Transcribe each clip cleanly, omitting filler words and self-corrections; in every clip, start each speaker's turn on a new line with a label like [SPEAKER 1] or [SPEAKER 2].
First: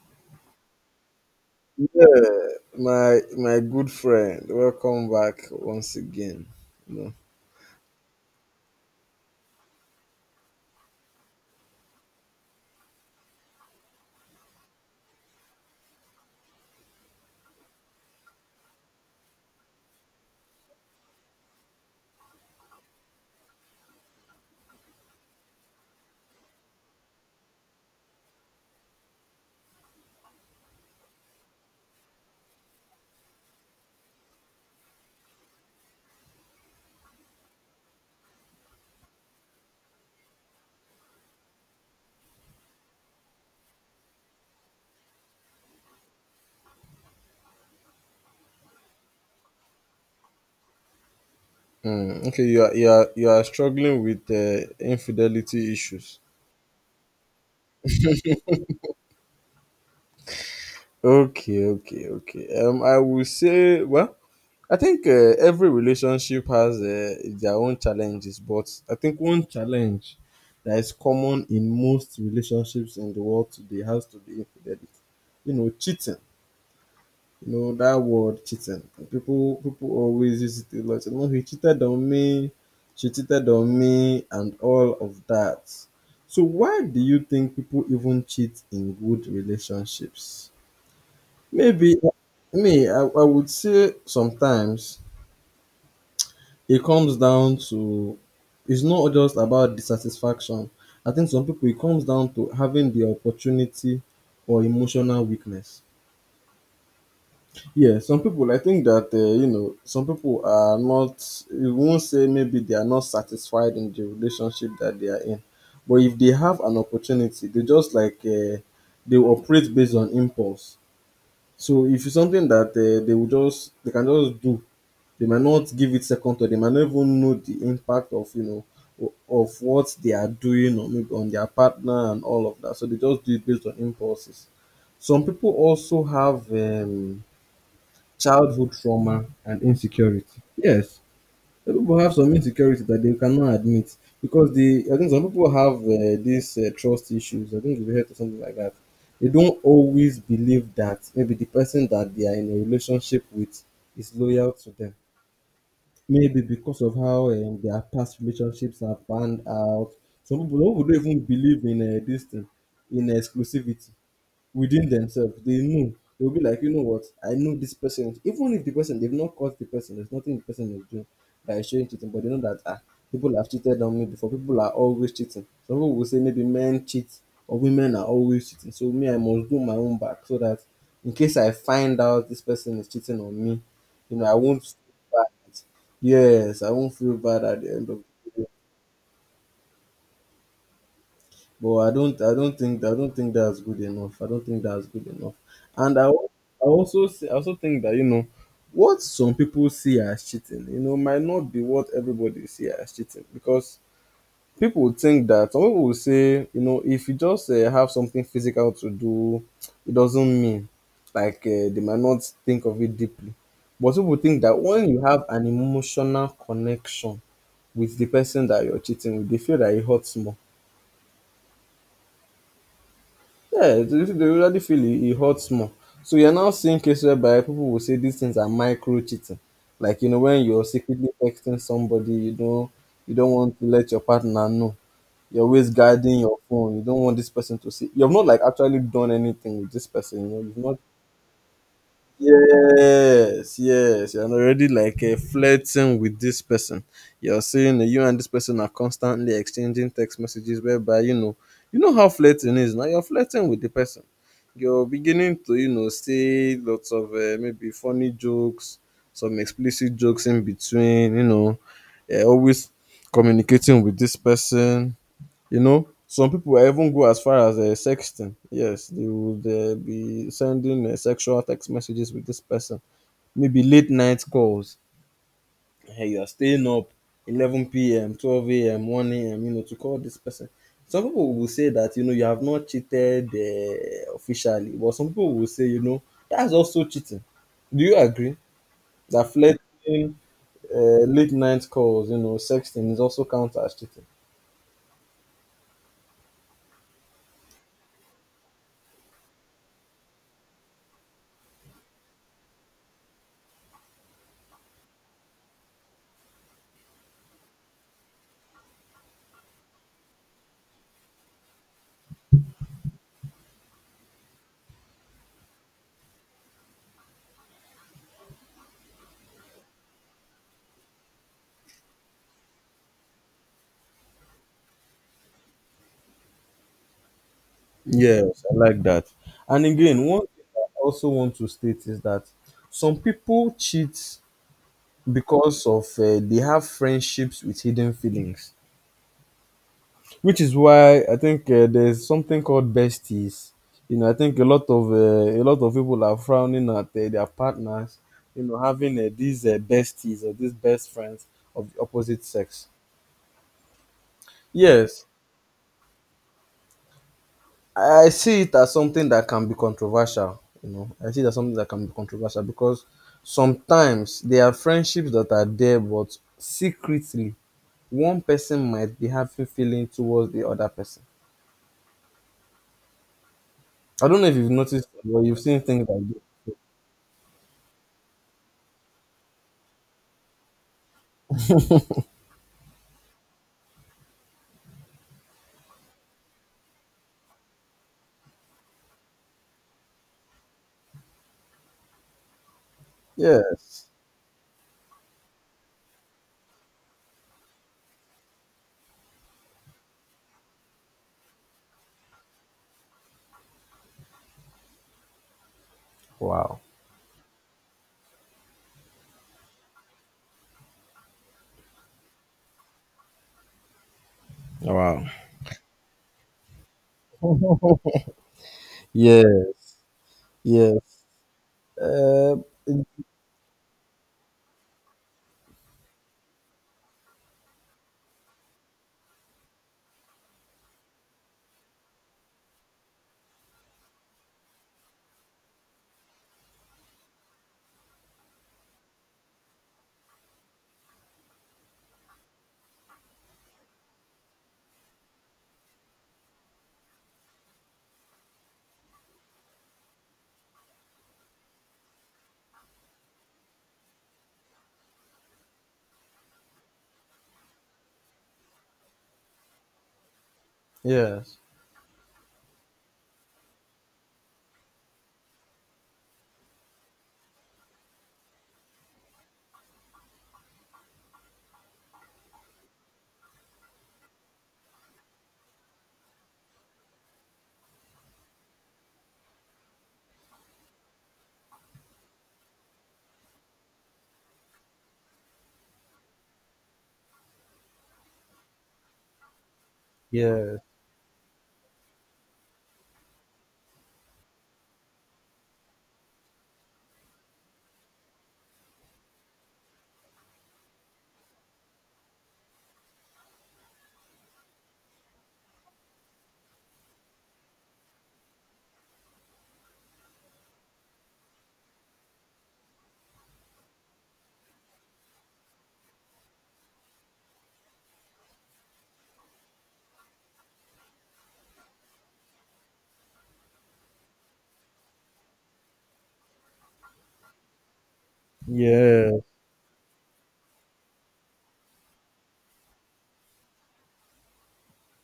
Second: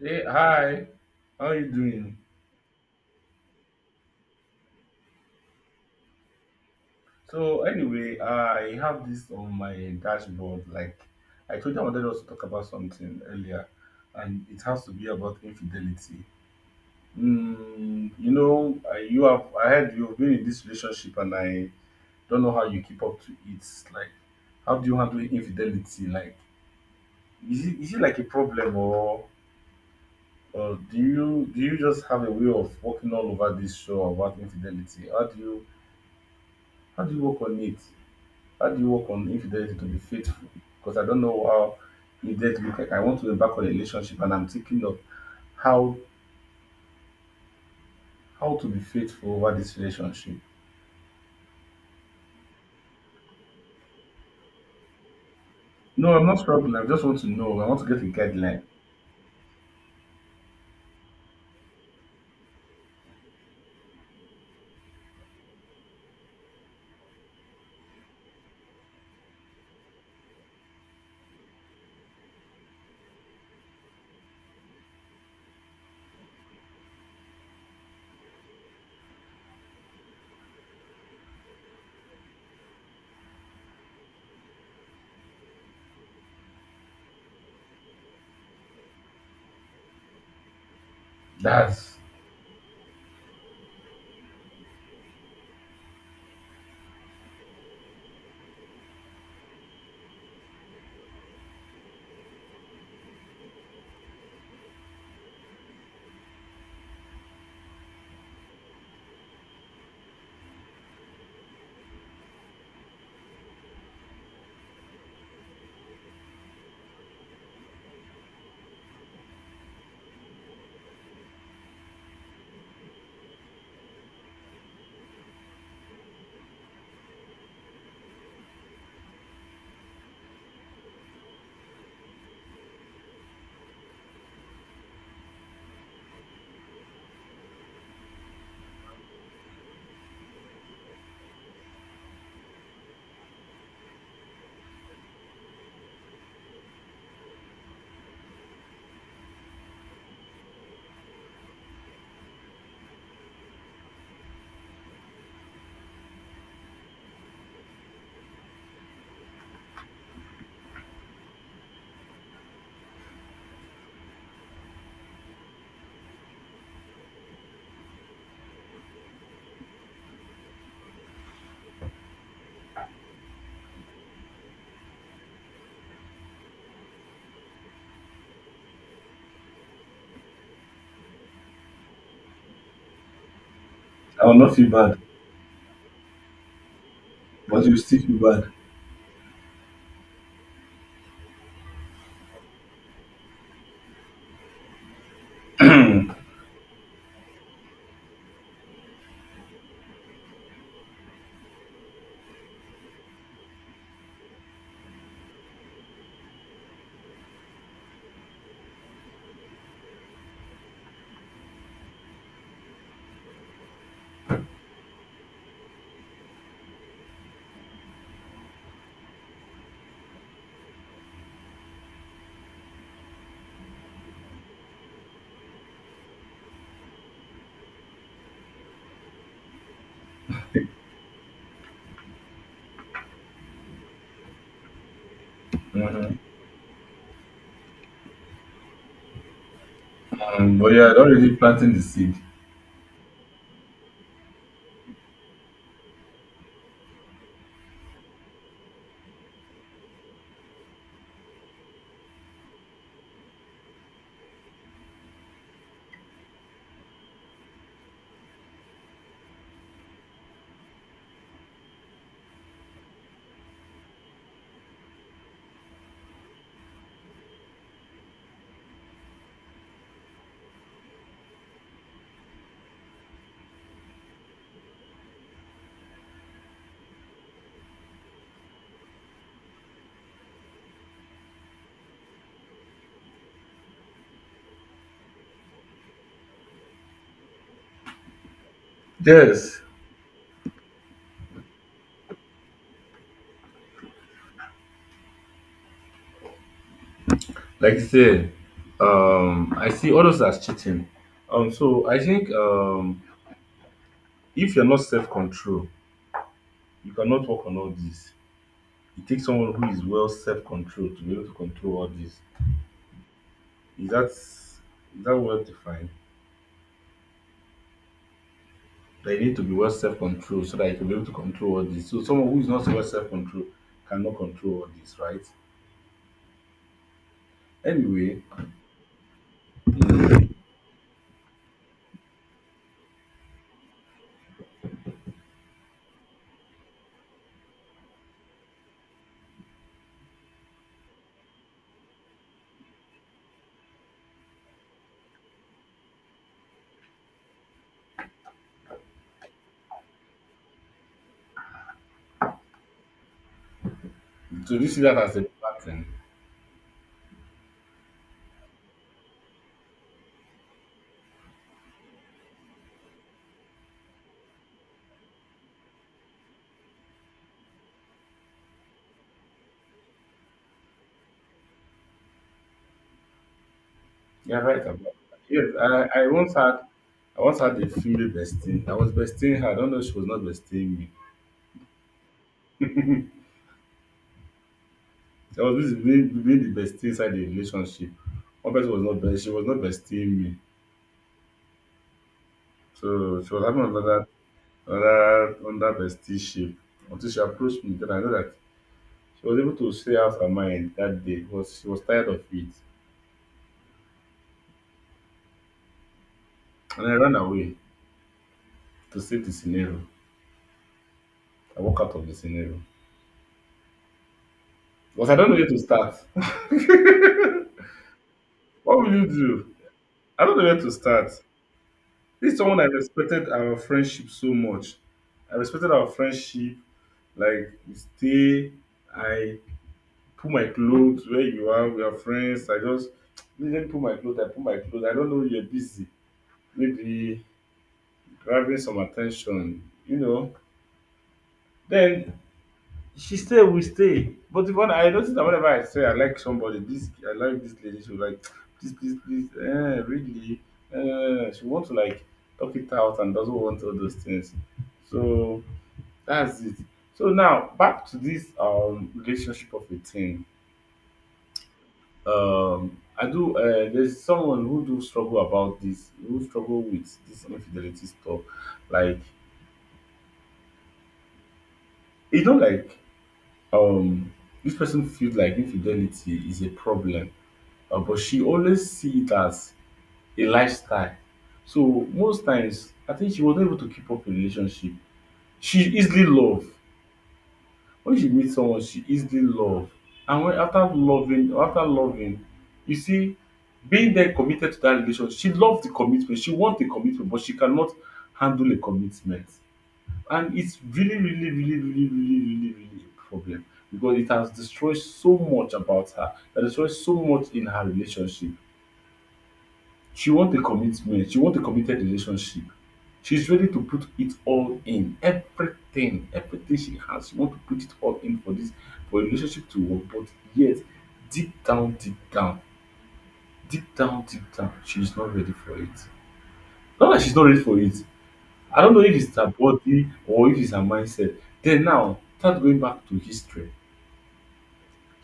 [SPEAKER 1] Hey, hi. How you doing?
[SPEAKER 2] Yeah, my good friend, welcome back once again. You know,
[SPEAKER 1] So anyway, I have this on my dashboard. Like I told you, I wanted us to talk about something earlier, and it has to be about infidelity. You have. I heard you've been in this relationship, and I don't know how you keep up to it. Like, how do you handle infidelity? Like, is it like a problem, or do you just have a way of walking all over this show about infidelity? How do you work on it? How do you work on infidelity to be faithful? Because I don't know how infidelity look like. I want to be back on a relationship and I'm thinking of how to be faithful over this relationship.
[SPEAKER 2] Okay, you are struggling with infidelity
[SPEAKER 1] No,
[SPEAKER 2] issues.
[SPEAKER 1] I'm not struggling. I just want to know. I want to get a guideline.
[SPEAKER 2] Okay, okay, okay. I will say, well, I think every relationship has their own challenges, but I think one challenge that is common in most relationships in the world today has to be infidelity. You know, cheating. You know that word cheating. People always use it a lot. You know, he cheated on me, she cheated on me, and all of that. So why do you think people even cheat in good relationships?
[SPEAKER 1] That's
[SPEAKER 2] Maybe me, I would say sometimes it comes down to it's not just about dissatisfaction. I think some people it comes down to having the opportunity or emotional weakness. Yeah, some people, I think that, you know, some people are not, you won't say maybe they are not satisfied in the relationship that they are in. But if they have an opportunity, they just like, they will operate based on impulse. So if it's something that they will just, they can just do, they might not give it second thought, they might not even know the impact of, you know, of what they are doing or maybe on their partner and all of that. So they just do it based on impulses. Some people also have, childhood trauma and insecurity. Yes, some people have some insecurity that they cannot admit because they. I think some people have these trust issues. I think you've heard of something like that. They don't always believe that maybe the person that they are in a relationship with is loyal to them. Maybe because of how their past relationships have panned out. Some people don't even believe in this thing, in exclusivity within themselves they know they'll be like, you know what, I know this person, even if the person, they've not caught the person, there's nothing the person is doing that is showing cheating, but they know that, ah, people have cheated on me before, people are always cheating. Some people will say maybe men cheat or women are always cheating, so me, I must do my own back, so that in case I find out this person is cheating on me, you know,
[SPEAKER 1] I
[SPEAKER 2] I
[SPEAKER 1] will not
[SPEAKER 2] won't
[SPEAKER 1] feel
[SPEAKER 2] feel
[SPEAKER 1] bad,
[SPEAKER 2] bad. Yes, I won't feel bad at
[SPEAKER 1] but
[SPEAKER 2] the
[SPEAKER 1] you
[SPEAKER 2] end
[SPEAKER 1] still
[SPEAKER 2] of
[SPEAKER 1] feel
[SPEAKER 2] the day.
[SPEAKER 1] bad.
[SPEAKER 2] But I don't I don't think that's good enough. I don't think that's good enough. And I, al- I also see, I also think that, you know, what some people see as cheating, you know, might not be what everybody see as cheating, because people would think that some people will say, you know, if you just have something physical to do, it doesn't mean like they might not think of it deeply. But people think that when you have an emotional connection with the person that you're cheating with, they feel that it hurts more. Yeah, they usually feel it, it hurts more. So you're now seeing cases whereby people will say these things are micro cheating. Like, you know, when you're secretly texting somebody, you know, you don't want to let your partner know. You're always
[SPEAKER 1] Hmm.
[SPEAKER 2] guarding your phone. You don't want this person to see. You've not like actually done anything with this person. You know, you've
[SPEAKER 1] But
[SPEAKER 2] not.
[SPEAKER 1] you are already planting the seed.
[SPEAKER 2] Yes, yes. You're already like flirting with this person. You're saying you and this person are constantly exchanging text messages, whereby, you know how flirting is. Now you're flirting with the person. You're beginning to, you know, say lots of maybe funny jokes, some explicit jokes in between. You know, always communicating with this person. You know, some people will even go as far as sexting. Yes, they would be sending sexual text messages with this person. Maybe late night calls. Hey, you're staying up 11 p.m., 12 a.m., 1 a.m., you know, to call this person. Some people will say that, you know, you have not cheated officially, but some people will say, you know, that's also cheating. Do you agree that
[SPEAKER 1] Yes,
[SPEAKER 2] flirting, late night calls, you know, sexting is also counted as cheating?
[SPEAKER 1] like you said, I see all those as cheating. So I think if you're not self-control, you cannot work on all this. It takes someone who is well self-controlled to be able to control all this. Is that well defined? They need to be well self-controlled so that you can be able to control all this. So someone who is not so well self-controlled cannot control all this, right? Anyway,
[SPEAKER 2] Yes, I like that. And again, one thing I also want to state is that some people cheat because of they have friendships with hidden feelings, which is why I think there's something called besties. You know, I think a lot of people are frowning at their partners. You know, having these besties or these best friends of the opposite sex.
[SPEAKER 1] so this is that
[SPEAKER 2] Yes,
[SPEAKER 1] as a pattern thing?
[SPEAKER 2] I see it as something that can be controversial. You know, I see it as something that can be controversial because sometimes there are friendships that are there, but secretly one person might be having feeling towards the other person. I don't know if
[SPEAKER 1] You're
[SPEAKER 2] you've
[SPEAKER 1] right about
[SPEAKER 2] noticed
[SPEAKER 1] that.
[SPEAKER 2] or you've
[SPEAKER 1] Yes,
[SPEAKER 2] seen things
[SPEAKER 1] I
[SPEAKER 2] like this.
[SPEAKER 1] once had a female bestie. I was besting her. I don't know if she was not besting me. I was busy being the bestie inside the relationship. One person was not best. She was not besting me. So she was having
[SPEAKER 2] Yes.
[SPEAKER 1] another. Another under bestie ship, until she approached me. Then I know that she was able to say out her mind that day because she was tired of it.
[SPEAKER 2] Wow.
[SPEAKER 1] And I ran away to save the scenario. I walk out of the scenario.
[SPEAKER 2] Wow.
[SPEAKER 1] Because I don't know where to start. What will you do?
[SPEAKER 2] Yes.
[SPEAKER 1] I don't know where to
[SPEAKER 2] Yes.
[SPEAKER 1] start. This
[SPEAKER 2] Uh,
[SPEAKER 1] is someone I respected our friendship so much. I respected our friendship. Like we stay, I put my clothes where you are, we are friends. I just let me put my clothes, I put my clothes. I don't know you're busy. Maybe grabbing some attention, you know, then she stay, we stay. But if one, I notice that whenever I say I like somebody, this I like this lady, she will like, please, please, please, really, she want to like talk it out and doesn't want all those things. So that's it. So now back to this relationship of a thing.
[SPEAKER 2] yes.
[SPEAKER 1] I do. There's someone who do struggle about this, who struggle with this infidelity stuff. Like, you know, like um this person feels like infidelity is a problem, but she always see it as a lifestyle. So most times I think she was not able to keep up a relationship. She easily love. When she meets someone, she easily love. And when
[SPEAKER 2] Yes.
[SPEAKER 1] after loving, you see, being there committed to that relationship, she loves the commitment, she wants the commitment, but she cannot handle a commitment. And it's really, really, really, really, really, really, really a problem, because it has destroyed so much about her. It has destroyed so much in her relationship. She wants a commitment. She wants a committed relationship. She's ready to put it all in. Everything, everything she has, she wants to put it all in for for a relationship to work. But yet, deep down, deep down, deep down, deep down, she's not ready for it. Not that she's not ready for it. I don't know if it's
[SPEAKER 2] Yes.
[SPEAKER 1] her body or if it's her mindset. Then now, start going back to history.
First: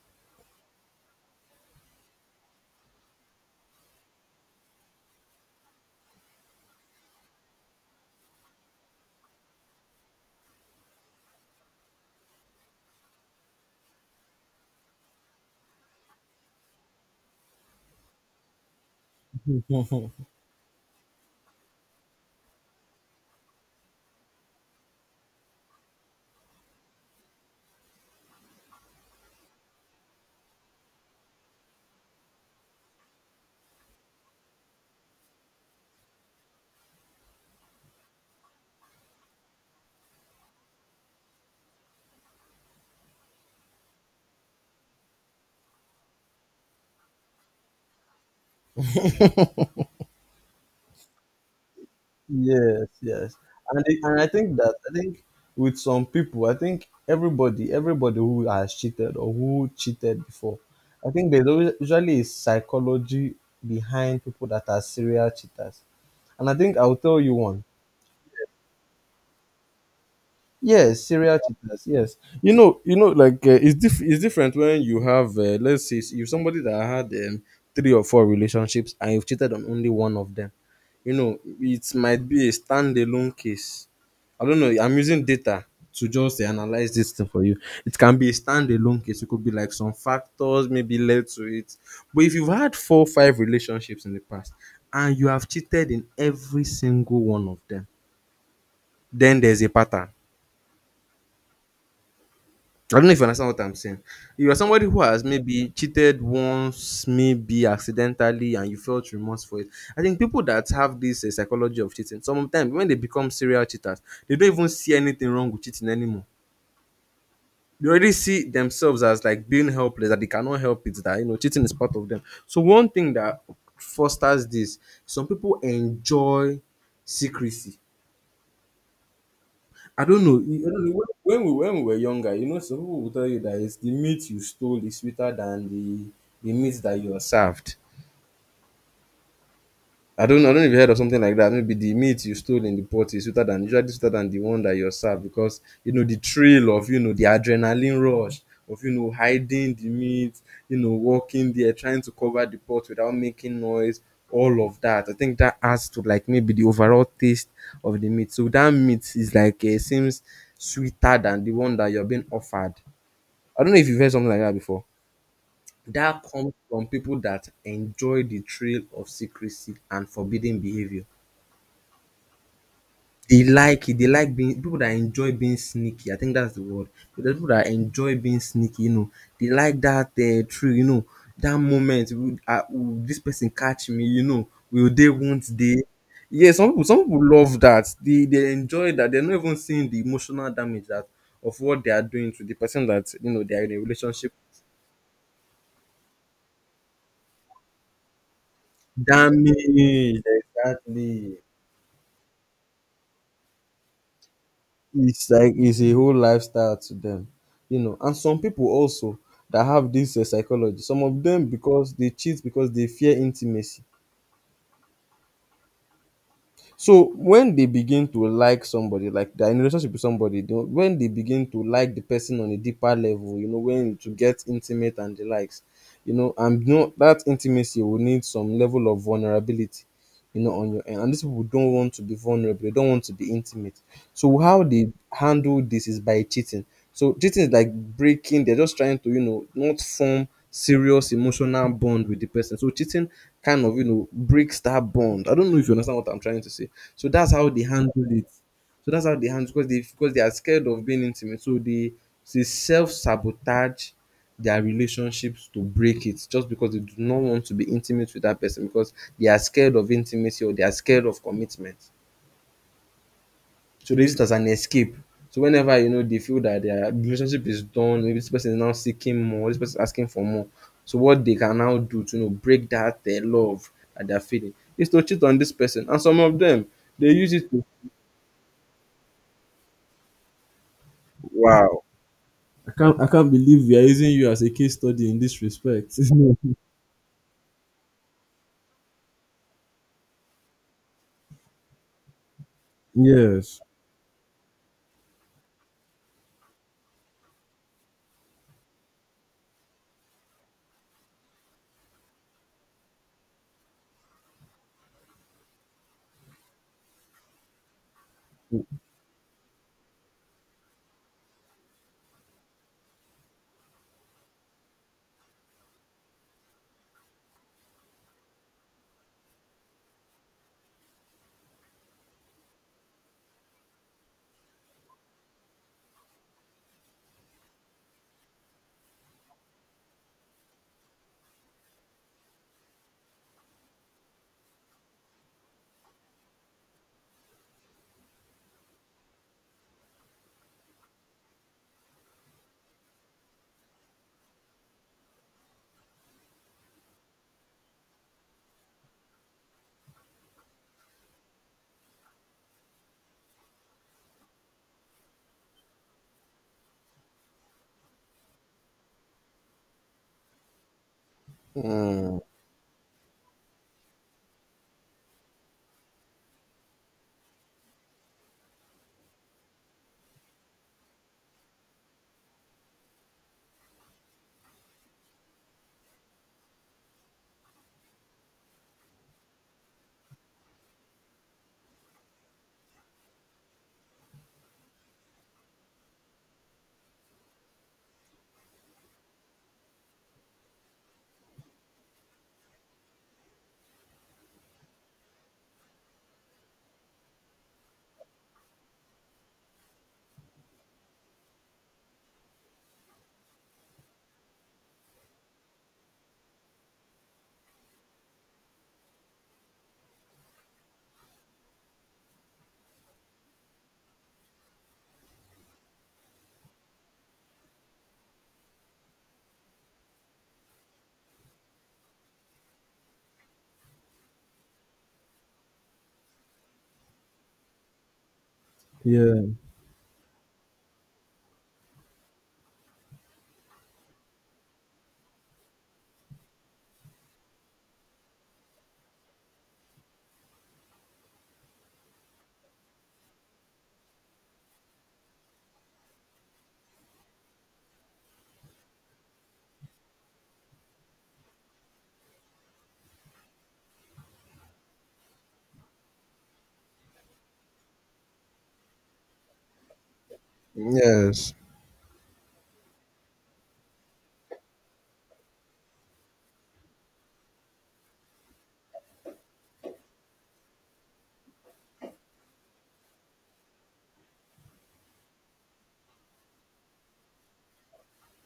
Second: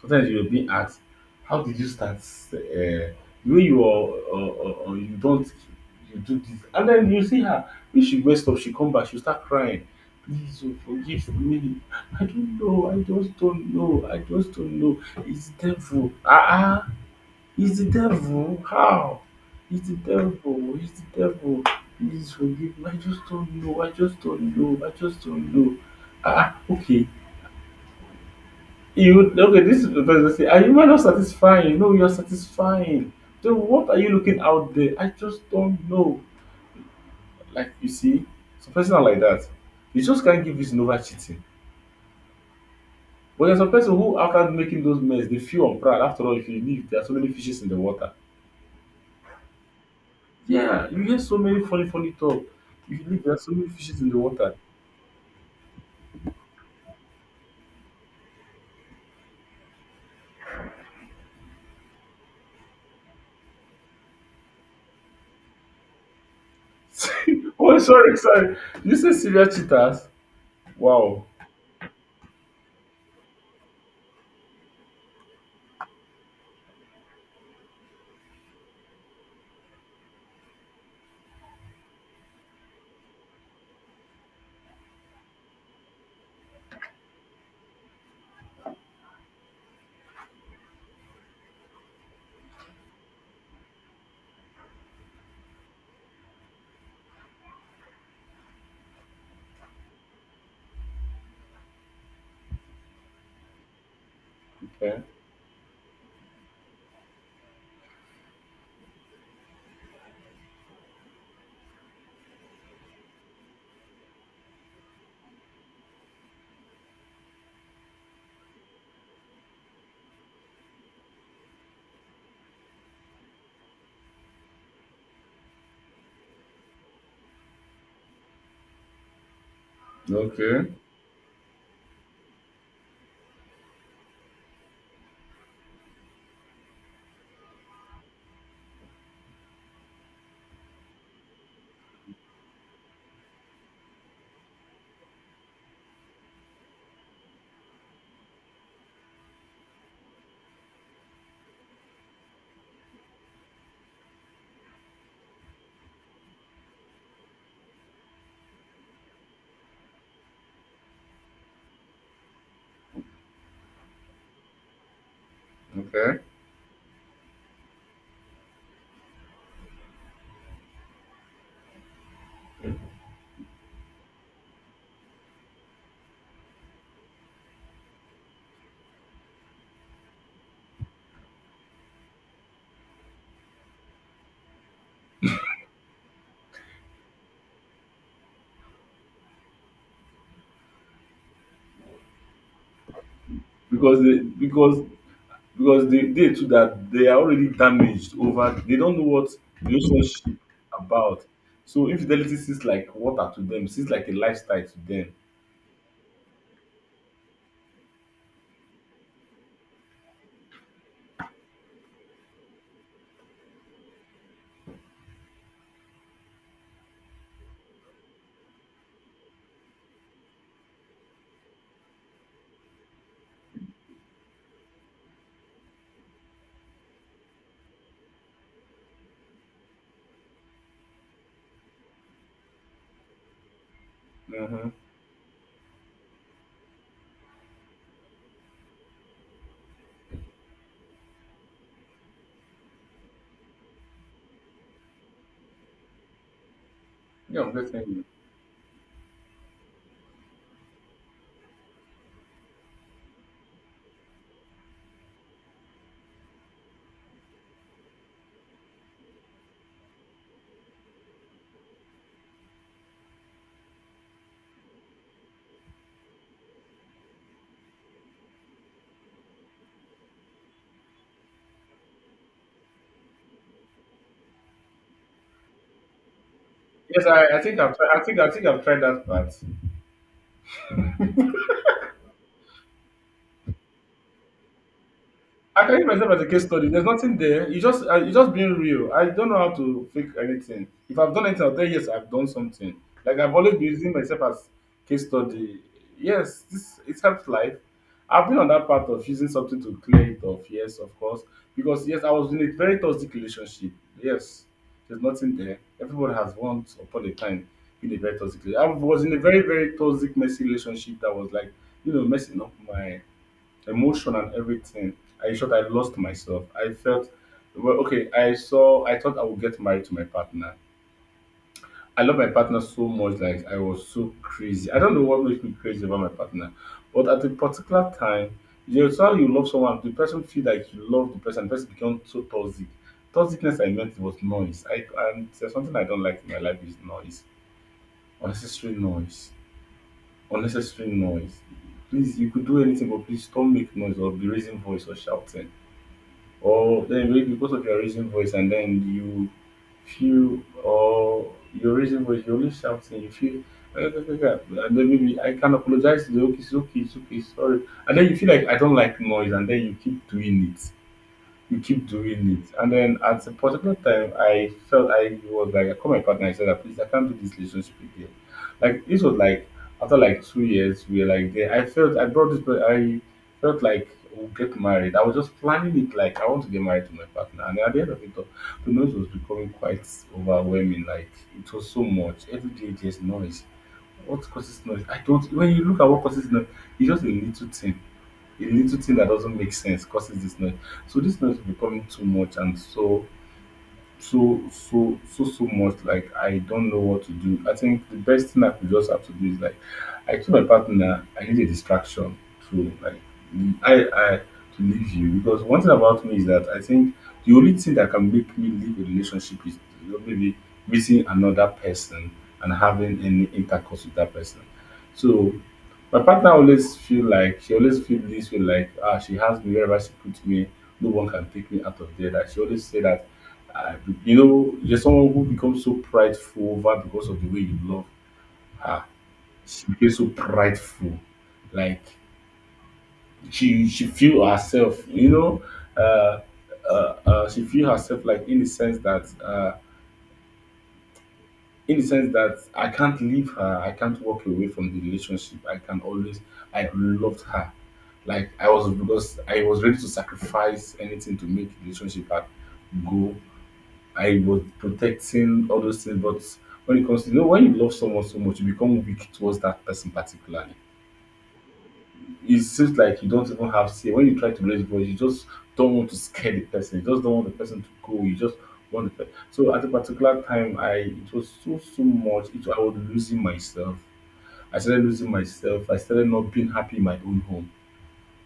[SPEAKER 1] Sometimes you're being asked, how did you start? Uh, when you are, or you don't, you do this. And then you see her, when she messed up, she come back, she'll start crying. Please oh, forgive me. I don't know. I just don't know. I just don't know. It's devil. Ah, ah. He's the devil. How? He's the devil. He's the devil. Please forgive me. I just don't know. I just don't know. I just don't know. Ah, ah, okay. You okay? This is the person say, Are not satisfying? No, you're satisfying. Then what are you looking out there? I just don't know." Like you see, some person are like that. You just can't give reason over cheating. But there's some person who, after making those mess, they feel on pride. After all, if you leave, there are so many fishes in the water. Yeah, you hear so many funny, funny talk.
[SPEAKER 2] Yes,
[SPEAKER 1] You believe there
[SPEAKER 2] yes.
[SPEAKER 1] are so many
[SPEAKER 2] And it-
[SPEAKER 1] fishes in the
[SPEAKER 2] and I
[SPEAKER 1] water.
[SPEAKER 2] think that I think with some people, I think everybody, everybody who has cheated or who cheated before, I think there's always, usually, a psychology behind people that are serial cheaters. And I think I'll tell you one.
[SPEAKER 1] Oh, sorry, sorry. You say serial cheaters?
[SPEAKER 2] Yes,
[SPEAKER 1] Wow.
[SPEAKER 2] serial cheaters. Yes, you know, like it's different when you have, let's say, you somebody that had three or four relationships and you've cheated on only one of them. You know, it might be a standalone case. I don't know. I'm using data to just analyze this thing for you. It can be a standalone case. It could be like some factors maybe led to it. But if you've had four, five relationships in the past and you have cheated in every single one of them, then there's a pattern. I don't know if you understand what I'm saying. You are somebody who
[SPEAKER 1] Okay.
[SPEAKER 2] has maybe cheated once, maybe accidentally, and you felt remorse for it. I think people that have this psychology of cheating, sometimes when they become serial cheaters, they don't even see anything wrong with cheating anymore. They already see themselves as like being helpless, that they cannot help it, that, you know, cheating is part of them. So one thing that fosters this, some people enjoy secrecy. I don't know. I
[SPEAKER 1] Okay.
[SPEAKER 2] don't know. When we were younger, you know, some people will tell you that it's the meat you stole is sweeter than the meat that you are served. I don't know if you heard of something like that. Maybe the meat you stole in the pot is sweeter than usually sweeter than the one that you're served, because you know the thrill of, you know, the adrenaline rush of, you know, hiding the meat, you know, walking there trying to cover the pot without making noise, all of that. I think that adds to like maybe the overall taste of the meat. So that meat is like seems sweeter than the one that you're being offered. I don't know if you've heard something like that before.
[SPEAKER 1] Okay.
[SPEAKER 2] That comes from people that enjoy the thrill of secrecy and forbidden behavior. They like it, they like being people that enjoy being sneaky, I think that's the word. There people that enjoy being sneaky, you know, they like that, eh, thrill, you know, that moment, "Will ah will this person catch me?" You know, "Will they, won't they?" Yes, some people love that. They enjoy that. They're not even seeing the emotional damage that of what they are doing to the person that, you know, they are in a
[SPEAKER 1] Because they
[SPEAKER 2] relationship.
[SPEAKER 1] because because they too, that they are already damaged over, they don't know what
[SPEAKER 2] Damage,
[SPEAKER 1] relationship
[SPEAKER 2] exactly.
[SPEAKER 1] about. So infidelity seems like water to them, seems like a lifestyle to them.
[SPEAKER 2] It's like it's a whole lifestyle to them, you know, and some people also that have this psychology, some of them because they cheat because they fear intimacy. So when they begin to like somebody, like they're in a relationship with somebody, when they begin to like the person on a deeper level, you know, when to get intimate and the likes, you know, and you know that intimacy will need some level of vulnerability, you know, on your end. And these people don't want to be vulnerable, they don't want to be intimate. So how
[SPEAKER 1] Mm-hmm.
[SPEAKER 2] they handle this is by cheating. So cheating is like breaking, they're just trying to, you know, not form serious emotional bond with the person. So cheating kind of, you know, breaks that bond. I don't know if you understand what I'm trying to say. So that's
[SPEAKER 1] Yeah,
[SPEAKER 2] how
[SPEAKER 1] I'm
[SPEAKER 2] they handle
[SPEAKER 1] listening.
[SPEAKER 2] it. So that's how they handle, because they are scared of being intimate. So they self sabotage their relationships to break it just because they do not want to be intimate with that person because they are scared of intimacy or they are scared of commitment. So they use it as an escape. So whenever they feel that their relationship is done, maybe this person is now seeking more, this person is asking for more. So what they can now do to break that their love that they're feeling is to cheat on this person. And some of them
[SPEAKER 1] Yes,
[SPEAKER 2] they use
[SPEAKER 1] I
[SPEAKER 2] it
[SPEAKER 1] think
[SPEAKER 2] to
[SPEAKER 1] I've tried, I think I've tried that part.
[SPEAKER 2] wow. I can't believe we are using you as a case study in this
[SPEAKER 1] I can use
[SPEAKER 2] respect.
[SPEAKER 1] myself as a case study. There's nothing there. You just being real. I don't know how to fake anything. If I've done anything, I'll tell you yes, I've done something. Like I've always
[SPEAKER 2] Yes.
[SPEAKER 1] been using myself as case study. Yes, this it helps life. I've been on that path of using something to clear it off. Yes, of course, because yes, I was in a very toxic relationship. Yes, there's nothing there. Everyone has once upon a time been a very toxic. I was in a very very toxic, messy relationship that was like, you know, messing up my emotion and everything. I thought I lost myself. I felt well. Okay, I saw. I thought I would get married to my partner. I love my partner so much. Like I was so crazy. I don't know what makes me crazy about my partner, but at a particular time, you know, it's how you love someone. The person feel like you love the person. The person becomes so toxic. Toxicness I meant was noise. I And there's something I don't like in my life is noise. Unnecessary noise. Unnecessary noise, please. You could do anything, but please don't make noise or be raising voice or shouting. Or then maybe because of your raising voice, and then you feel, or your raising voice, you're only shouting, you feel, "Ah, ah, ah, ah," and then maybe I can apologize to the okay, it's okay, it's okay, sorry. And then you feel like I don't like noise, and then you keep doing it, you keep
[SPEAKER 2] Mm.
[SPEAKER 1] doing it. And then at a particular time, I felt I was like, I called my partner. I said, that, please, I can't do this relationship again. Like this was like after like 2 years, we were like there. I felt I brought this, but I felt like we'll get married. I was just planning it like I want to get married to my partner. And at the end of it all, the noise was becoming quite overwhelming. Like it was so much. Every day there's noise. What causes noise? I don't. When you look at what causes noise, it's just a little thing that doesn't make sense causes this noise. So this noise is becoming too much and so so so so so much, like I don't know what to do. I think the best thing I could just have to do is like I told my partner I need a distraction to like I to leave you, because one thing about me is that I think the only thing that can make me leave a relationship is, you know, maybe meeting another person and having any intercourse with that person. So my partner always feel like she always feel this way like she has me wherever she puts me, no one can take me out of there. That she always say that uh, you know, there's someone who becomes so prideful over because of the way you love.
[SPEAKER 2] Yeah.
[SPEAKER 1] She becomes so prideful, like she feel herself, you know, uh, she feel herself like in the sense that I can't leave her, I can't walk away from the relationship. I can always, I loved her. Like I was because I was ready to sacrifice anything to make the relationship go. I was protecting all those things, but when it comes to, you know, when you love someone so much, you become weak towards that person, particularly
[SPEAKER 2] Yes.
[SPEAKER 1] it seems like you don't even have say. When you try to raise voice, you just don't want to scare the person. You just don't want the person to go. You just want the person. So at a particular time, I it was so so much. I was losing myself. I started losing myself. I started not being happy in my own home.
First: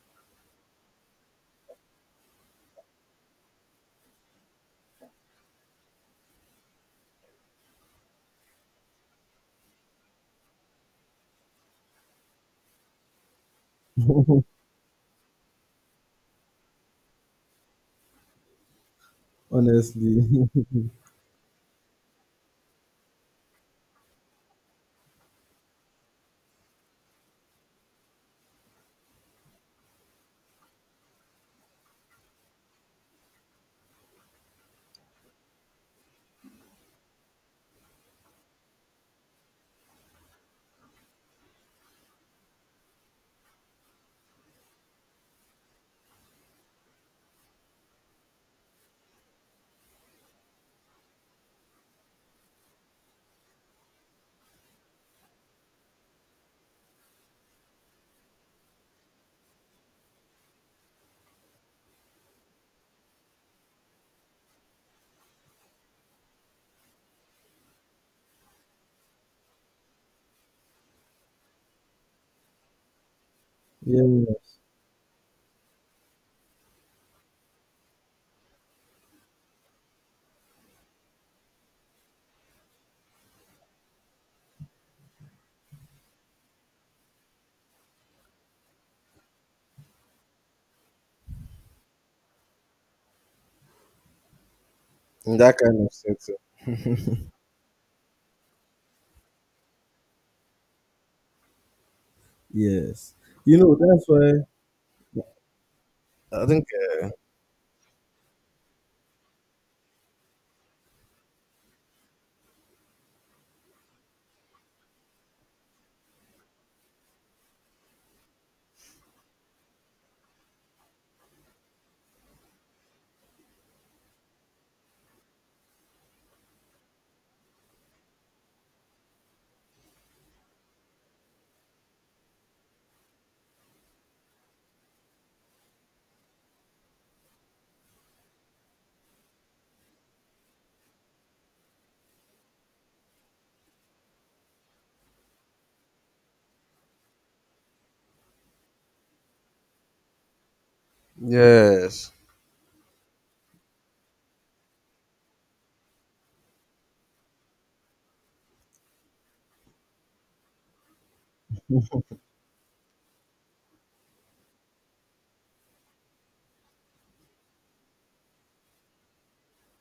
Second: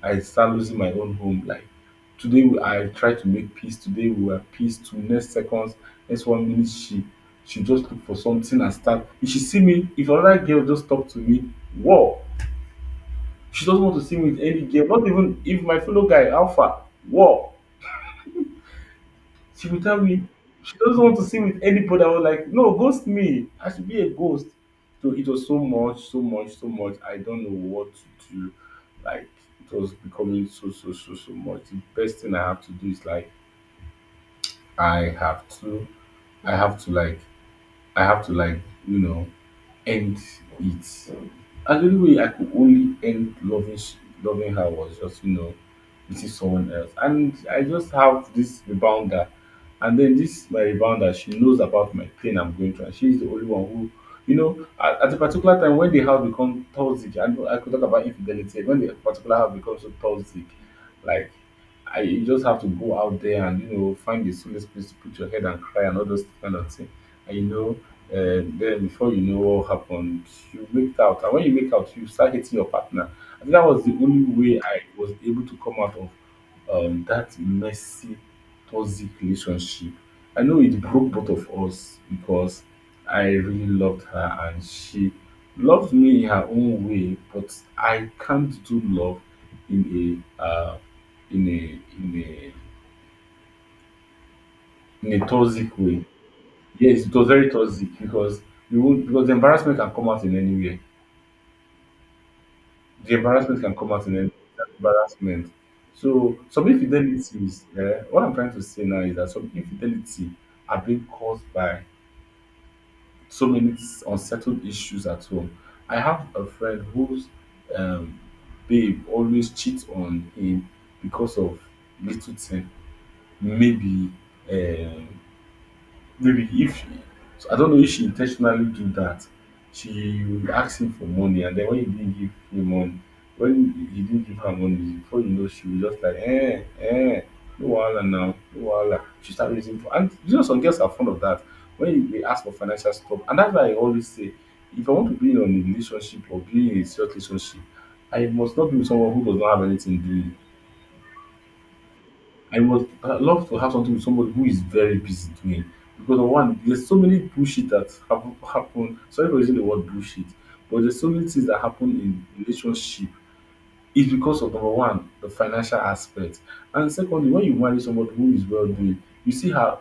[SPEAKER 1] I started losing my own home. Like today, I try to make peace. Today we were peace. To next seconds, next 1 minute, she just look for something and start. If she see me, if another girl just talk to me, whoa, she doesn't want to see me with any girl, not even if my fellow guy, Alpha. Whoa, she will tell
[SPEAKER 2] Honestly.
[SPEAKER 1] me she doesn't want to see with anybody. I was like, no, ghost me. I should be a ghost. So it was so much, so much, so much. I don't know what to do. Like it was becoming so, so, so, so much. The best thing I have to do is like I have to, I have to like, I have to you know, end it. And the only way I could only end loving her was just meeting someone else. And I just have this rebounder, and then this my rebounder she knows about my pain I'm going through, and she's the only one who. You know, at a particular time when the house become toxic, I know I could talk about infidelity. When the particular house becomes so toxic, like I you just have to go out there and find a solace place to put your head and cry and all those kind of things. And and then before you know what happened, you make out. And when you make out, you start hitting your partner. I think that was the only
[SPEAKER 2] Yes.
[SPEAKER 1] way I was able to come out of that messy, toxic relationship. I know it broke both of us because I really loved her and she loved me in her own way, but I can't do love in a in a in a in a
[SPEAKER 2] In that
[SPEAKER 1] toxic
[SPEAKER 2] kind of
[SPEAKER 1] way.
[SPEAKER 2] setting.
[SPEAKER 1] Yes, it was very toxic because you would because the embarrassment can come out in anywhere. The
[SPEAKER 2] You
[SPEAKER 1] embarrassment
[SPEAKER 2] know
[SPEAKER 1] can come
[SPEAKER 2] that's
[SPEAKER 1] out in any
[SPEAKER 2] why.
[SPEAKER 1] that embarrassment. So
[SPEAKER 2] I think
[SPEAKER 1] some infidelities, what I'm trying to say now is that some infidelity are being caused by so many unsettled issues at home. I have a friend whose um, babe always cheats on him because of little thing, maybe um maybe if she, so I don't know if she intentionally do that. She will ask him for money, and then when he didn't give her money, before you know, she will just like, no wahala now, no wahala. She start raising for, and some girls are fond of that. When they ask for financial support, and that's why I always say, if I want to be in a relationship or be in a serious relationship, I must not be with someone who does not have anything doing.
[SPEAKER 2] yes,
[SPEAKER 1] I would love to have something with somebody who is very busy doing. Because of one, there's so many bullshit that have happened. Sorry for using the word bullshit, but there's so many things that happen in relationship. It's because of number one, the financial aspect, and secondly, when you marry somebody who is well doing, you see her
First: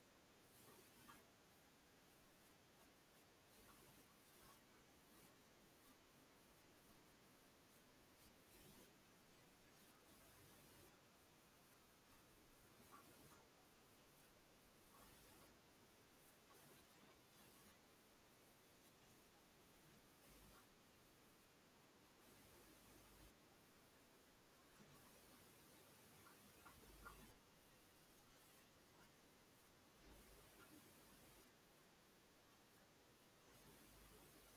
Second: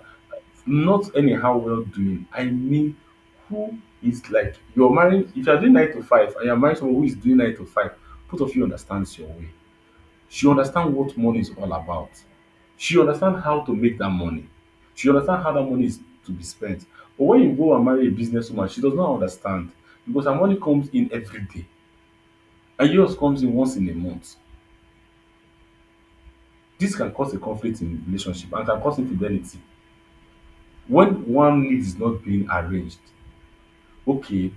[SPEAKER 1] not anyhow well doing. I mean, who is like you're marrying. If you're doing nine to five and you're marrying someone who is doing nine to five, both of you understands your way she understand what money is all about. She understand how to make that money. She understand how that money is to be spent. But when you go and marry a businesswoman, she does not understand because her money comes in every day and yours comes in once in a month. This can cause a conflict in relationship and can cause infidelity when one need is not being arranged. Okay,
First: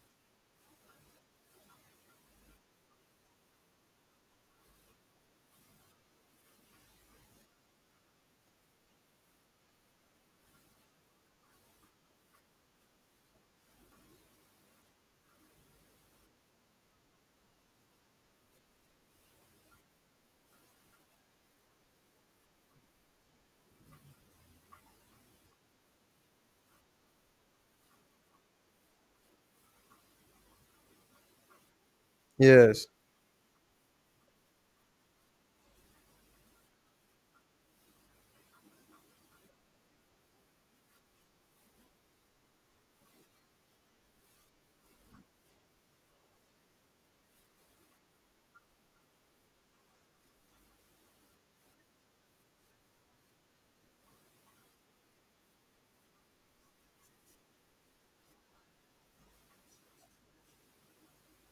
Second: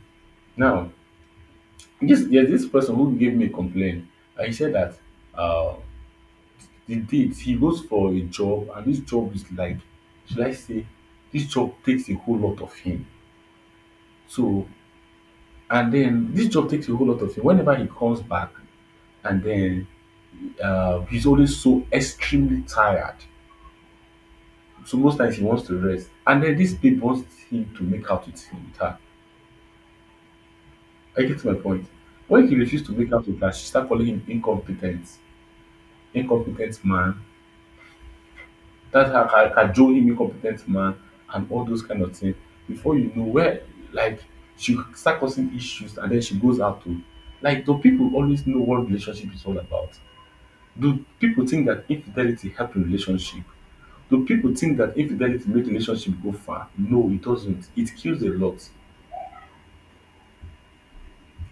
[SPEAKER 1] now this there's this person who gave me a complaint and he said that um the date he goes for a job and this job is like should I say this job takes a whole lot of him. So and then this job takes a whole lot of him. Whenever he comes back and then he's always so extremely tired. So most times he wants to rest. And then this babe wants him to make out with her. I get to my point. When he
[SPEAKER 2] yes,
[SPEAKER 1] refused to make out with her, she started calling him incompetent, incompetent man. That's how I can him incompetent man and all those kind of things. Before you know where, like she will start causing issues and then she goes out to, like, do people always know what relationship is all about? Do people think that infidelity help in relationship? Do people think that infidelity make relationship go far? No, it doesn't. It kills a lot.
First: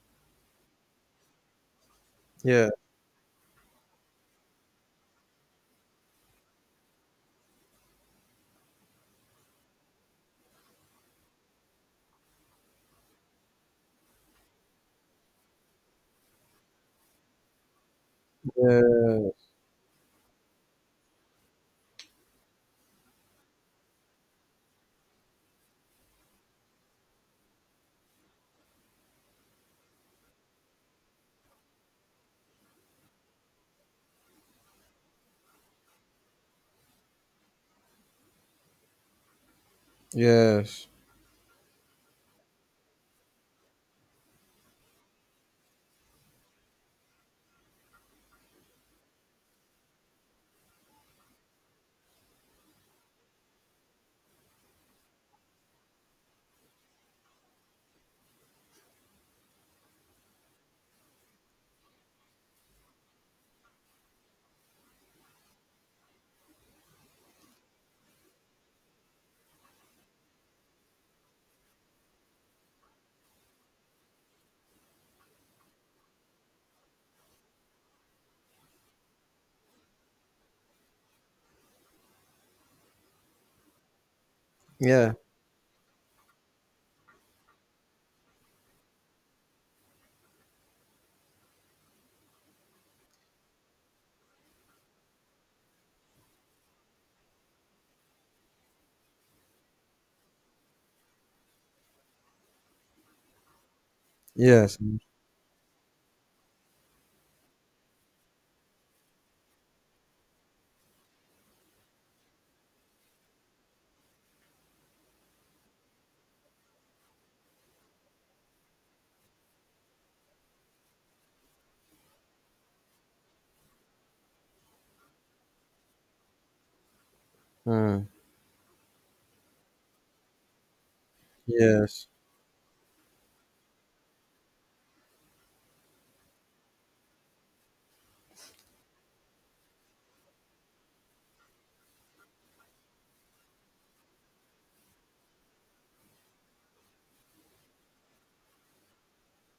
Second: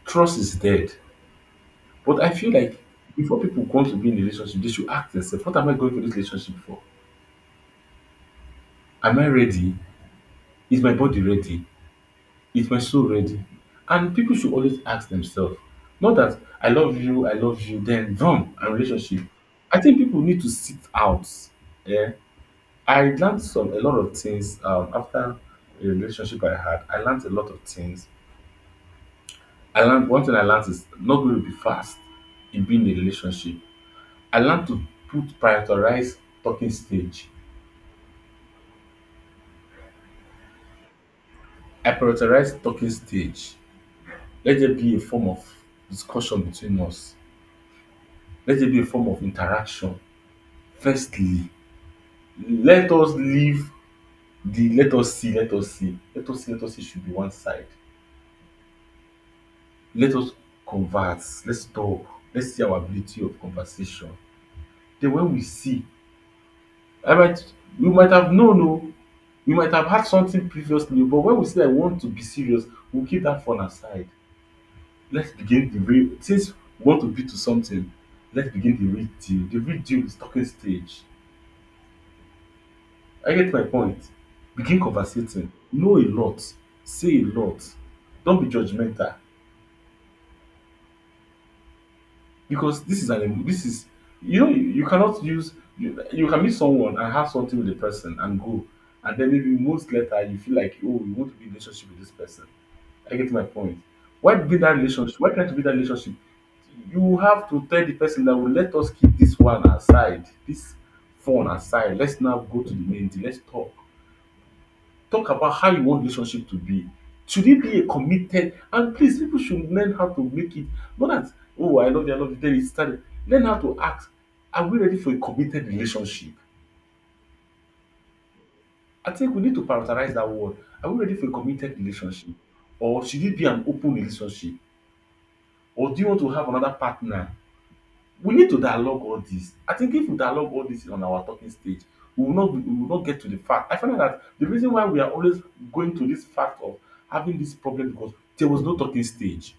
[SPEAKER 1] Trust is dead. But I feel
[SPEAKER 2] yeah,
[SPEAKER 1] like before people want to be in a relationship, they should ask themselves, what am I going for this relationship for? Am I ready? Is my body ready? Is my soul ready? And people should always ask themselves, not that I love you, then boom, and relationship.
[SPEAKER 2] yeah,
[SPEAKER 1] I think people need to sit out. Yeah, I learned some a lot of things after a relationship I had. I learned a lot of things. I learned one thing I learned is not going to be fast in being in a relationship. I learned to put prioritize talking stage.
[SPEAKER 2] yes,
[SPEAKER 1] I prioritize talking stage. Let there be a form of discussion between us. Let there be a form of interaction. Firstly, let us leave the let us see, let us see, let us see, let us see should be one side. Let us converse, let's talk, let's see our ability of conversation. Then when we see, I might we might have known no. We might have had something previously, but when we say I want to be serious, we will keep that fun aside. Let's begin the real since we want to be to something, let's begin the real deal. The real deal is talking stage. I get my point. Begin
[SPEAKER 2] yeah,
[SPEAKER 1] conversating. Know a lot. Say a lot. Don't be judgmental because this is this is you cannot you can meet someone and have something with the person and go. And then maybe months later you feel like, oh, you want to be in a relationship with this person. I get my point. Why be that
[SPEAKER 2] yes,
[SPEAKER 1] relationship? Why try to be that relationship? You have to tell the person that will let us keep this one aside, this phone aside. Let's now go to the main thing. Let's talk. Talk about how you want relationship to be. Should it be a committed, and please people should learn how to make it, not that, oh, I love you, then it's started. Learn how to ask, are we ready for a committed relationship?
[SPEAKER 2] mm,
[SPEAKER 1] I think we need to prioritize that word. Are we ready for a committed
[SPEAKER 2] yes.
[SPEAKER 1] relationship? Or should it be an open relationship? Or do you want to have another partner? We need to dialogue all this. I think if we dialogue all this on our talking stage, we will not get to the fact. I find out that the reason why we are always going to this fact of having this problem because there was no talking stage.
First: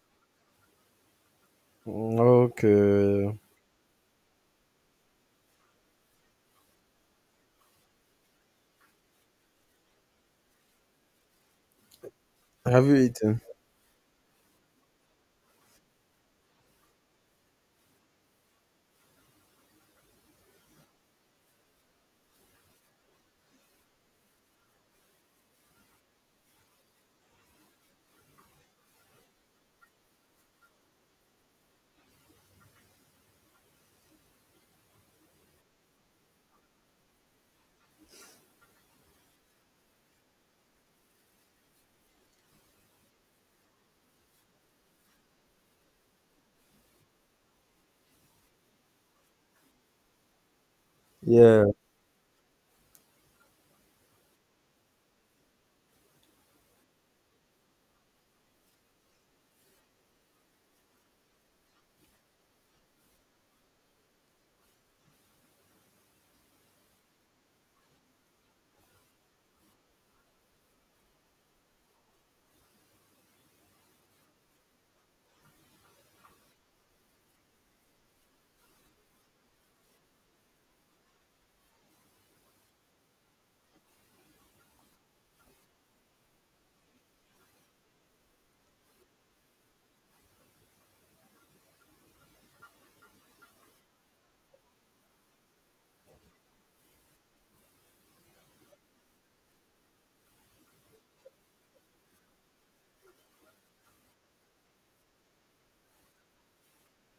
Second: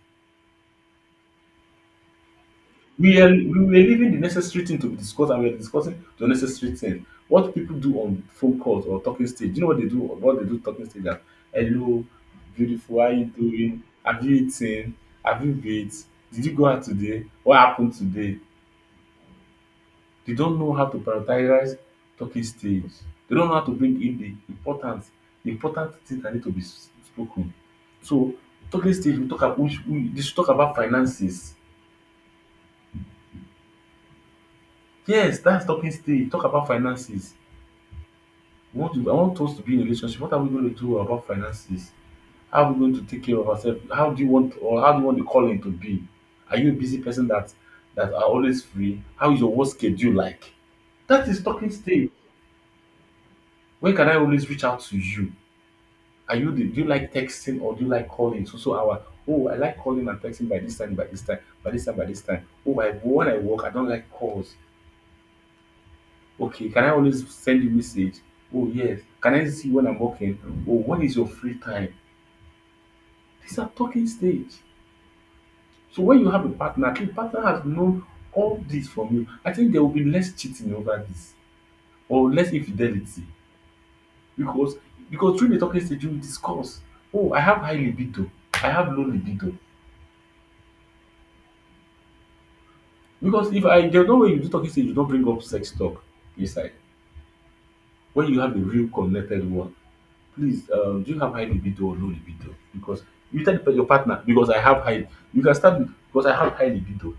[SPEAKER 2] Mm. Okay.
[SPEAKER 1] We were leaving the necessary thing to be discussed and we are discussing the necessary thing. What people do on phone calls or talking stage, you know what they do, talking stage, that hello,
[SPEAKER 2] Have you
[SPEAKER 1] beautiful, how are you
[SPEAKER 2] eaten?
[SPEAKER 1] doing? Have you eaten? Have you bathed? Did you go out today? What happened today? They don't know how to prioritize talking stage. They don't know how to bring in the important things that need to be spoken. So talking stage, we talk about we should we they should talk about finances. Yes, that's talking stage. Talk about finances. We want to I want us to be in a relationship. What are we going to do about finances? How are we going to take care of ourselves? How do you want the calling to be? Are you a busy person that are always free? How is your work schedule like? That is
[SPEAKER 2] Yeah.
[SPEAKER 1] talking stage. When can I always reach out to you? Are you the do you like texting or do you like calling? So our oh, I like calling and texting by this time, by this time, by this time, by this time. Oh I when I work, I don't like calls. Okay, can I always send you message? Oh yes. Can I see when I'm working? Oh, when is your free time? These are talking stage. So when you have a partner, the partner has known all this from you. I think there will be less cheating over this or less infidelity because through the talking stage you will discuss. Oh, I have high libido. I have low libido. Because if I there's no way you do talking stage you don't bring up sex talk inside. When you have a real connected one, please, do you have high libido or low libido? Because you tell your partner because I have high. You can start with because I have high libido.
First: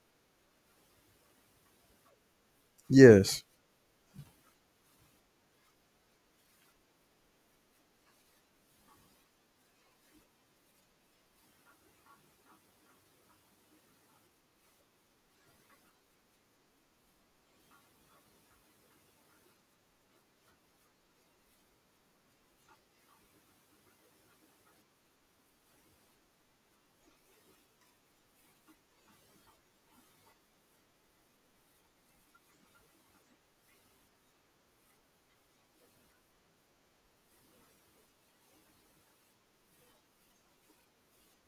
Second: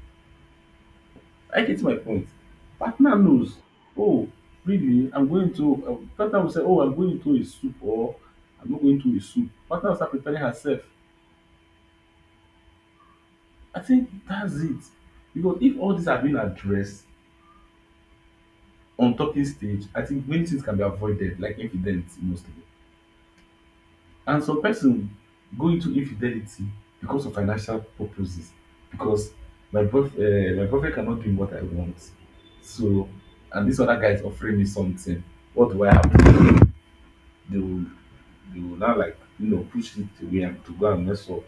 [SPEAKER 1] I get my point. Partner
[SPEAKER 2] Yes.
[SPEAKER 1] knows. Oh, really? I'm going to. Partner will say, oh, I'm going to a soup or I'm not going to a soup. Partner will start preparing herself. I think that's it. Because if all these have been addressed on talking stage, I think many things can be avoided, like infidelity mostly. And some person go into infidelity because of financial purposes, because my boyfriend cannot give me what I want. So, and this other guy is offering me something. What do I have? They will, they will now, like, push it away and to go and mess up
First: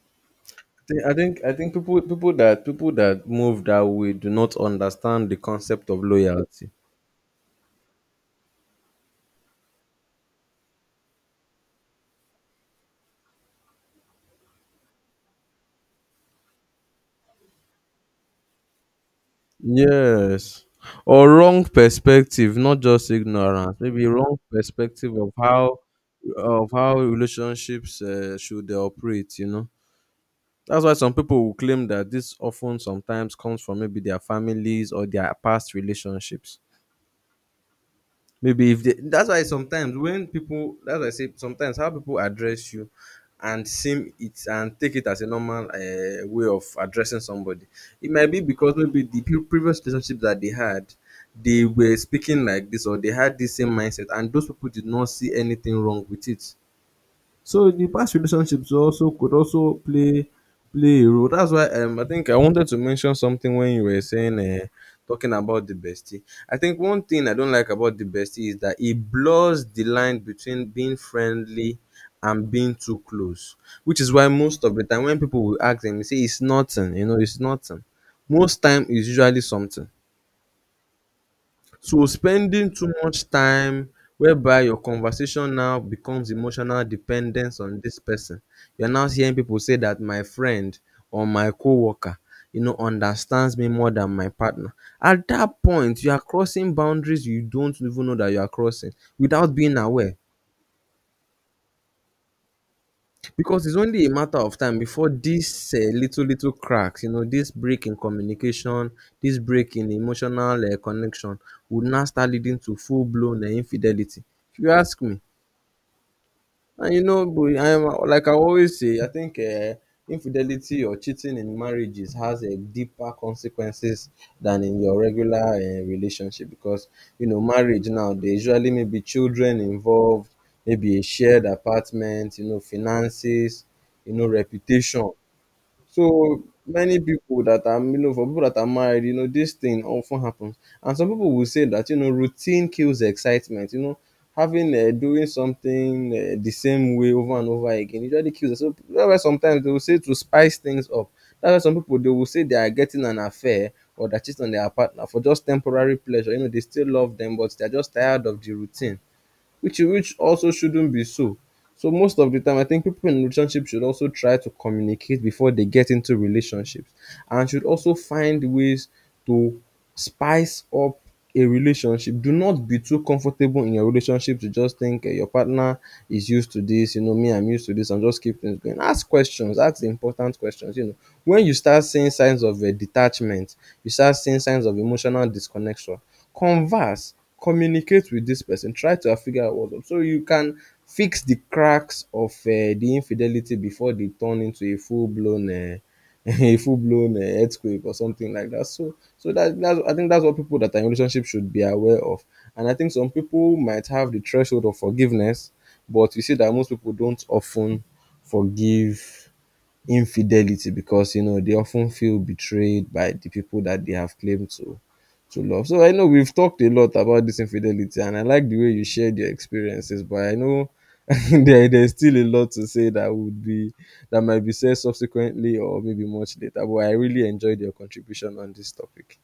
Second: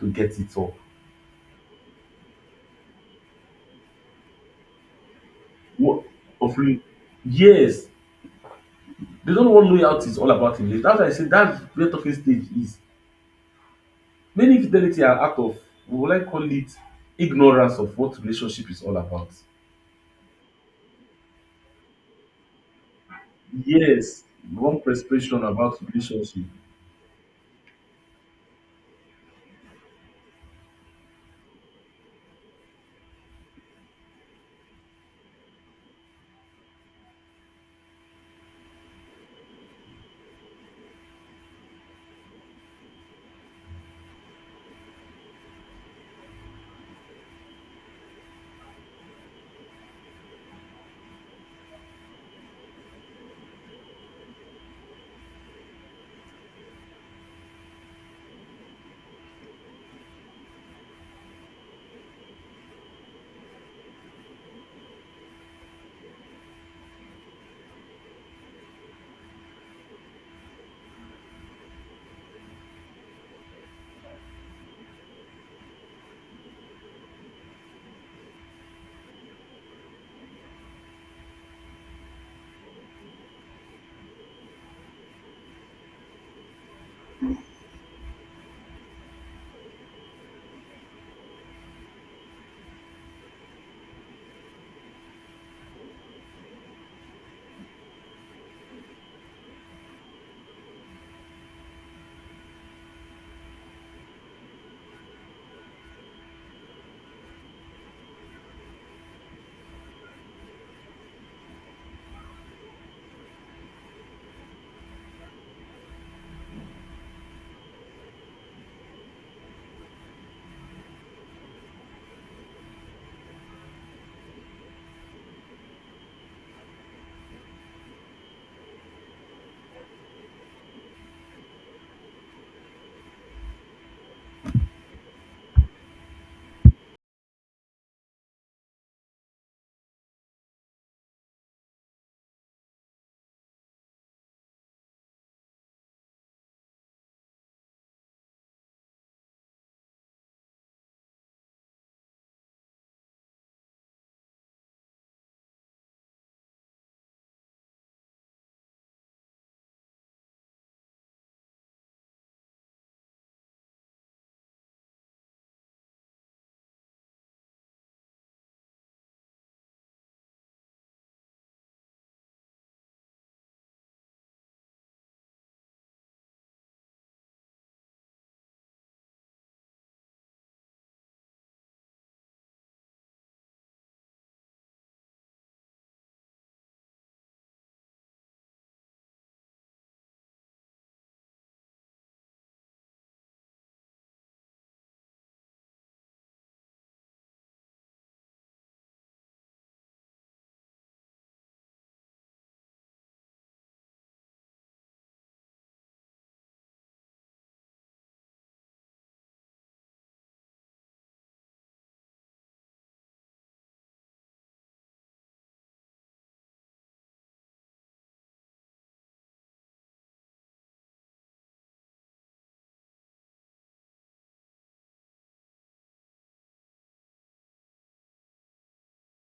[SPEAKER 1] to get it up.
[SPEAKER 2] I think people that move that way do not understand the concept of
[SPEAKER 1] What
[SPEAKER 2] loyalty.
[SPEAKER 1] offering? Yes, they don't know what loyalty is all about in life. That's why I say that's where talking stage is. Many infidelity are out of, we would like call it, ignorance of what relationship is all about.
[SPEAKER 2] Yes. Or wrong perspective, not just ignorance. Maybe
[SPEAKER 1] Yes,
[SPEAKER 2] wrong
[SPEAKER 1] wrong
[SPEAKER 2] perspective
[SPEAKER 1] perception about relationship.
[SPEAKER 2] of how relationships should operate. You know, that's why some people will claim that this often sometimes comes from maybe their families or their past relationships maybe if they, that's why sometimes when people, that's why I say sometimes how people address you and seem it and take it as a normal way of addressing somebody, it might be because maybe the previous relationship that they had, they were speaking like this or they had the same mindset and those people did not see anything wrong with it, so the past relationships also could also play a role. That's why I think I wanted to mention something when you were saying talking about the bestie. I think one thing I don't like about the bestie is that it blurs the line between being friendly and being too close, which is why most of the time when people will ask them, you say it's nothing, you know, it's nothing. Most time is usually something. So spending too much time whereby your conversation now becomes emotional dependence on this person. You're now hearing people say that my friend or my co-worker, you know, understands me more than my partner. At that point, you are crossing boundaries you don't even know that you are crossing without being aware. Because it's only a matter of time before this little cracks, you know, this break in communication, this break in emotional connection would now start leading to full blown infidelity, if you ask me. And you know, boy, I am, like I always say, I think infidelity or cheating in marriages has a deeper consequences than in your regular relationship because you know marriage now, there usually may be children involved, maybe a shared apartment, you know, finances, you know, reputation. So many people that are, you know, for people that are married, you know, this thing often happens. And some people will say that you know routine kills excitement. You know, having doing something the same way over and over again usually kills. So that's why sometimes they will say to spice things up. That's why some people, they will say they are getting an affair or they're cheating on their partner for just temporary pleasure. You know, they still love them, but they're just tired of the routine, which also shouldn't be so. So most of the time, I think people in relationship should also try to communicate before they get into relationships, and should also find ways to spice up a relationship. Do not be too comfortable in your relationship to just think, eh, your partner is used to this. You know, me, I'm used to this. I'm just keep things going. Ask questions. Ask important questions. You know, when you start seeing signs of eh, detachment, you start seeing signs of emotional disconnection, converse, communicate with this person, try to figure out what's up so you can fix the cracks of the infidelity before they turn into a full-blown a full-blown earthquake or something like that. So so that, that's I think that's what people that are in relationship should be aware of. And I think some people might have the threshold of forgiveness, but you see that most people don't often forgive infidelity because you know they often feel betrayed by the people that they have claimed to love. So I know we've talked a lot about this infidelity, and I like the way you shared your experiences. But I know there's still a lot to say that would be that might be said subsequently or maybe much later. But I really enjoyed your contribution on this topic.